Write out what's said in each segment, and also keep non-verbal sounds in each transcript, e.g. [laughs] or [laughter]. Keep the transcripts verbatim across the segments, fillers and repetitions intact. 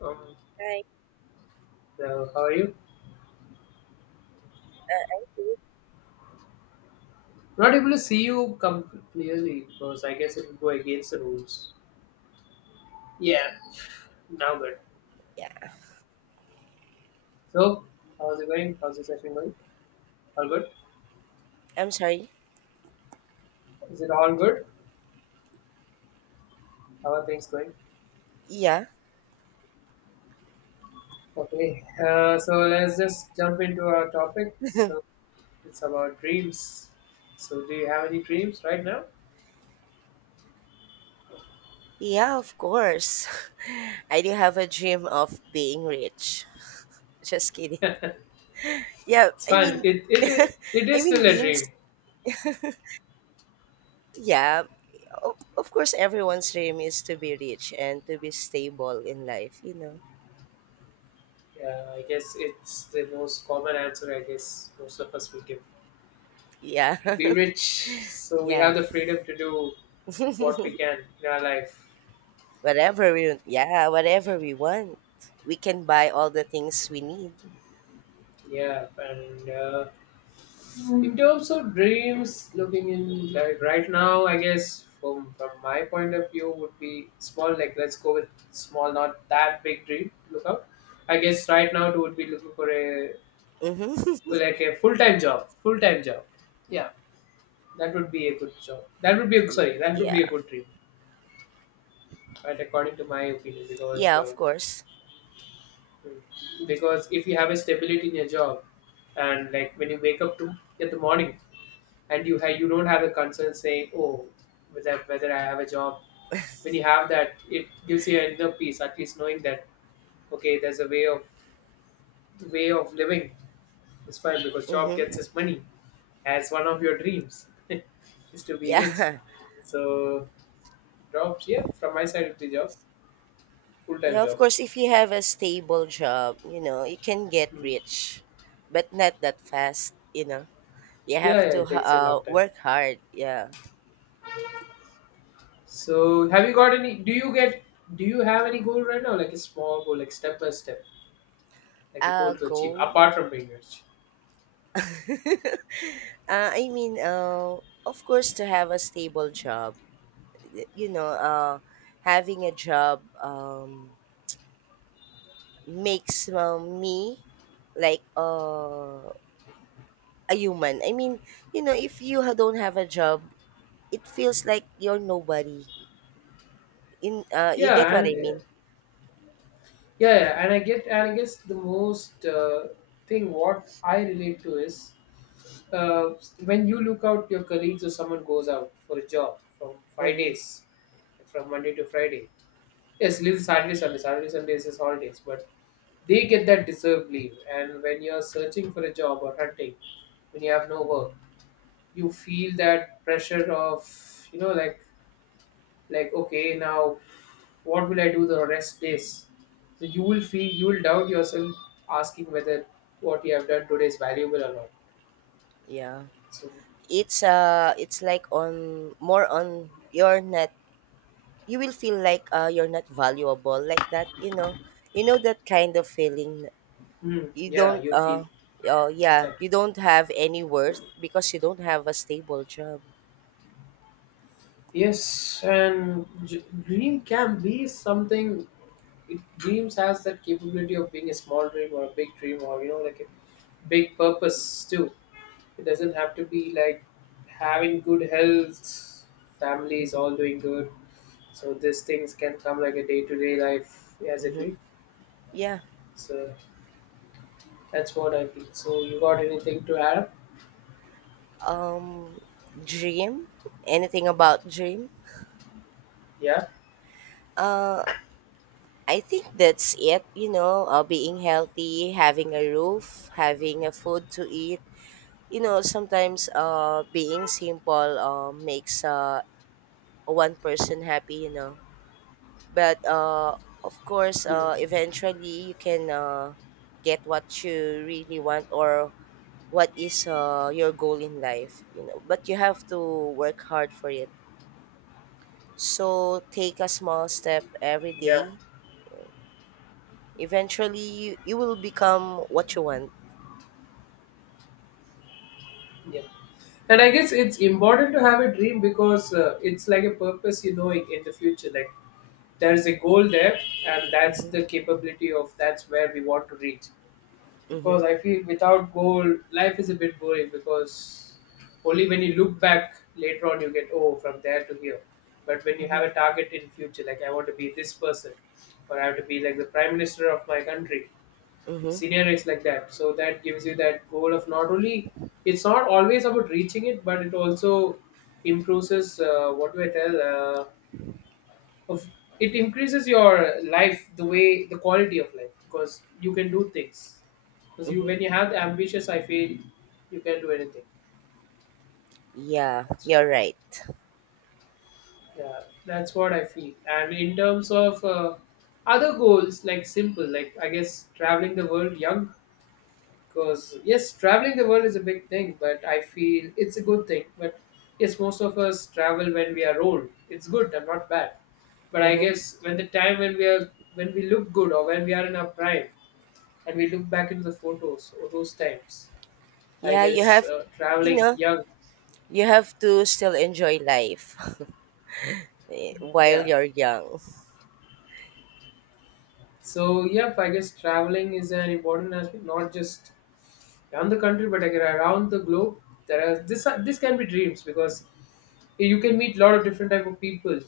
Um, Like, so how are you? uh, I do. Not able to see you come clearly because I guess it would go against the rules. Yeah, now good. Yeah, So, how's it going? How's the session going? All good? I'm sorry. Is it all good? How are things going? Yeah, Okay, uh, so let's just jump into our topic. So, it's about dreams. So, do you have any dreams right now? [laughs] yeah, of course. [laughs] I do have a dream of being rich. Just kidding. [laughs] It's Yeah, I fine. mean, It, [laughs] it, it, it I is still mean, a being, dream. s- yeah, of, of course, everyone's dream is to be rich and to be stable in life, you know. Yeah, I guess it's the most common answer, I guess, most of us will give. To be Yeah, [laughs] rich so we have yeah. the freedom to do what we [laughs] can in our life. Whatever we, yeah, whatever we want, we can buy all the things we need. Yeah, and uh, in terms of dreams looking in, like right now I guess, from from my point of view would be small, like let's go with small, not that big dream to look out. I guess right now it would be looking for a, Mm-hmm. for like a full-time job, full-time job. Yeah, that would be a good job, that would be a, [laughs] sorry, that would Yeah, be a good dream, right? According to my opinion, because yeah, uh, of course. because if you have a stability in your job, and like when you wake up to, in the morning, and you have, you don't have the concern saying, oh, whether whether I have a job. When you have that, it gives you another peace, at least knowing that, okay, there's a way of, the way of living is fine, because job Mm-hmm. gets us money, as one of your dreams [laughs] is to [laughs] be rich. Yeah, So, jobs, yeah, from my side of the job, full time yeah, of job. course, if you have a stable job, you know, you can get Hmm. rich, but not that fast, you know. You Yeah, have yeah, to it h- takes a uh, long time. work hard, yeah. So have you got any? Do you get? Do you have any goal right now? Like a small goal, like step by step, like a goal Uh, to achieve goal? apart from being rich. [laughs] Uh, I mean, uh, of course, to have a stable job, y- you know, uh, having a job um, makes uh, me like uh, a human. I mean, you know, if you ha- don't have a job, it feels like you're nobody. In uh, you get Yeah, what and I uh, mean? yeah, yeah, and I get, and I guess the most uh, thing what I relate to is, uh, when you look out your colleagues or someone goes out for a job from five Mm-hmm. days, from Monday to Friday. Yes, leave Saturday, Sunday. Saturday, Sunday is his holidays, but they get that deserved leave. And when you're searching for a job or hunting, when you have no work, you feel that pressure of, you know, like like okay, now what will I do the rest days? So you will feel, you will doubt yourself asking whether what you have done today is valuable or not. Yeah. So, It's uh it's like on more on you're not you will feel like uh you're not valuable like that, you know. You know that kind of feeling. hmm, You yeah, don't you'll uh feel, oh yeah, exactly, you don't have any worth because you don't have a stable job. yes. And j- dream can be something, it, dreams has that capability of being a small dream or a big dream, or you know, like a big purpose too. It doesn't have to be like having good health, family is Mhm. all doing good. So these things can come like a day to day life as it Mhm. will. Yeah. So that's what I feel. So you got anything to add? Um dream? Anything about dream? Yeah. Uh I think that's it, you know, uh, being healthy, having a roof, having a food to eat, you know Sometimes uh being simple uh, makes uh one person happy you know but uh Of course uh Hmm. eventually you can uh get what you really want or what is uh your goal in life you know but you have to work hard for it, so take a small step every Yeah. day. Eventually you, you will become what you want. Yeah. And I Mm-hmm. guess it's important to have a dream, because uh, it's like a purpose, you know, in, in the future. Like there is a goal there, and that's Mm-hmm. the capability of, that's where we want to reach. Because I feel without goal, life is a bit boring, because only when you look back later on, you get, oh, from there to here. But when you Mm-hmm. have a target in future, like I want to be this person, or I have to be like the prime minister of my country, Mm-hmm. scenarios like that. So that gives you that goal of, not only, it's not always about reaching it, but it also improves, uh, what do I tell? Uh, of, it increases your life, the way, the quality of life, because you can do things, because you, Mm-hmm. when you have the ambitious, I feel you can do anything. Yeah, That's- you're right. yeah, that's what I feel. And in terms of uh, other goals, like simple, like I guess traveling the world young, because yes, traveling the world is a big thing, but I feel it's a good thing. But yes, most of us travel when we are old, it's good and not bad, but I Mm-hmm. guess when the time, when we are, when we look good, or when we are in our prime, and we look back into the photos of those times, I Yeah, you guess have, uh, you traveling know, young, you have to still enjoy life [laughs] eh, while yeah. you're young. So yep, I guess traveling is an important aspect, not just around the country but again around the globe. There are this are- this can be dreams, because you can meet a lot of different type of people,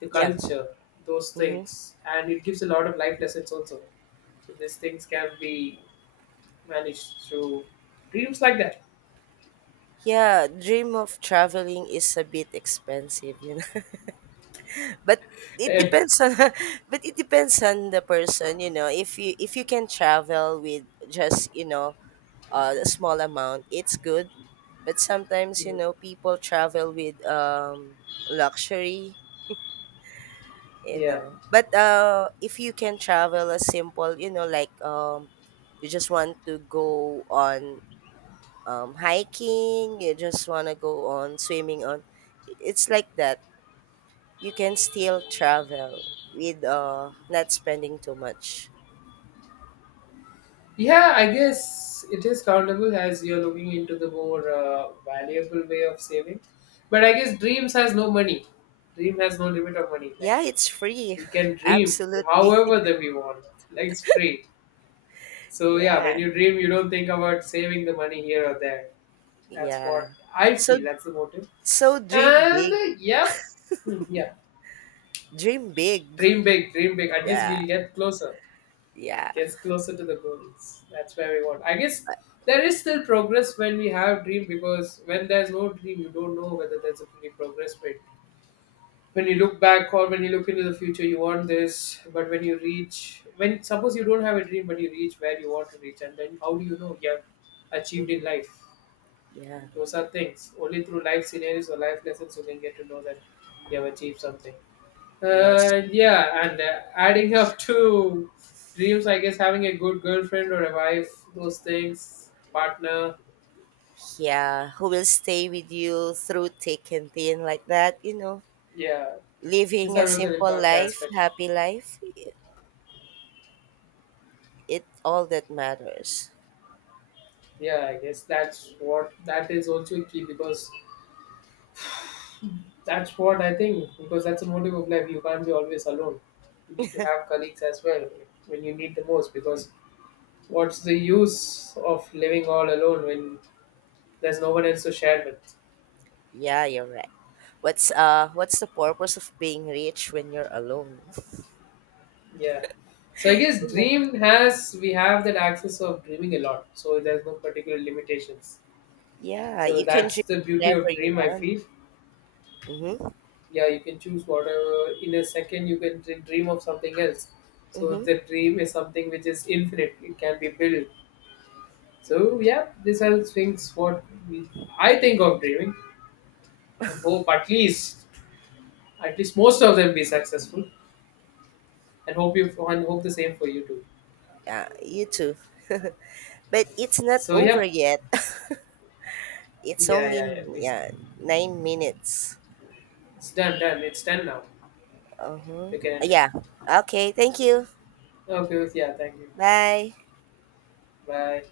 the Yeah. culture, those Hmm. things, and it gives a lot of life lessons also. So these things can be managed through dreams like that. [laughs] Yeah, dream of traveling is a bit expensive, you know. [laughs] but it Eh, depends on [laughs] but it depends on the person, you know. If you if you can travel with just, you know, uh, a small amount, it's good. But sometimes, you mm, know, people travel with um luxury, you yeah. know. But uh If you can travel a simple, you know, like um you just want to go on um hiking, you just want to go on swimming on, it's like that, you can still travel with uh not spending too much. Yeah, I guess it is countable as you're looking into the more uh, valuable way of saving. But I guess dreams has no money. Dream has no limit of money. Like Yeah, it's free. we can [laughs] dream Absolutely. however that we want. Like it's free. [laughs] So yeah, when Yeah, you dream, you don't think about saving the money here or there. That's yeah. what I so feel. That's the motive. so dream And big, uh, yep, hmm, yeah, dream big. dream big, dream big. [laughs] At least Yeah, we'll get closer. yeah. Gets closer to the goals. That's where we want. I guess there is still progress when we have dream, because when there's no dream, you don't know whether there's any progress. But when you look back or when you look into the future, you want this. But when you reach, when suppose you don't have a dream, but you reach where you want to reach, and then how do you know you have achieved Hmm. in life? Yeah. Those are things. Only through life scenarios or life lessons you can get to know that you have achieved something. Yes. Uh, yeah, and uh, adding up to dreams, I guess having a good girlfriend or a wife, those things, partner, Yeah, who will stay with you through thick and thin like that, you know, yeah, these living a are also an simple important life, aspect. happy life, it, it all that matters. Yeah, I guess that's what, that is also key, because that's what I think, because that's the motive of life. You can't be always alone. You need to have colleagues as well when you need the most, because what's the use of living all alone when there's no one else to share with? Yeah, you're right. What's uh what's the purpose of being rich when you're alone? Yeah. So I guess You know. dream has, we have that access of dreaming a lot. So there's no particular limitations. Yeah, So you can that's dream the beauty whatever of you dream I want. feel. Mhm. Yeah, you can choose whatever, in a second you can dr- dream of something else. So Mhm. the dream is something which is infinite. It can be built. So yeah, these are the things what we, I think of dreaming, and hope at least, at least most of them be successful. And hope you, and hope the same for you too. Yeah, you too. [laughs] But it's not So over yeah, yet. [laughs] it's yeah, yeah, only yeah. It's, yeah, nine minutes. it's done, done. It's done now. Uh-huh. You can end it. Yeah. Okay, thank you. Okay, yeah. Thank you. Bye. Bye.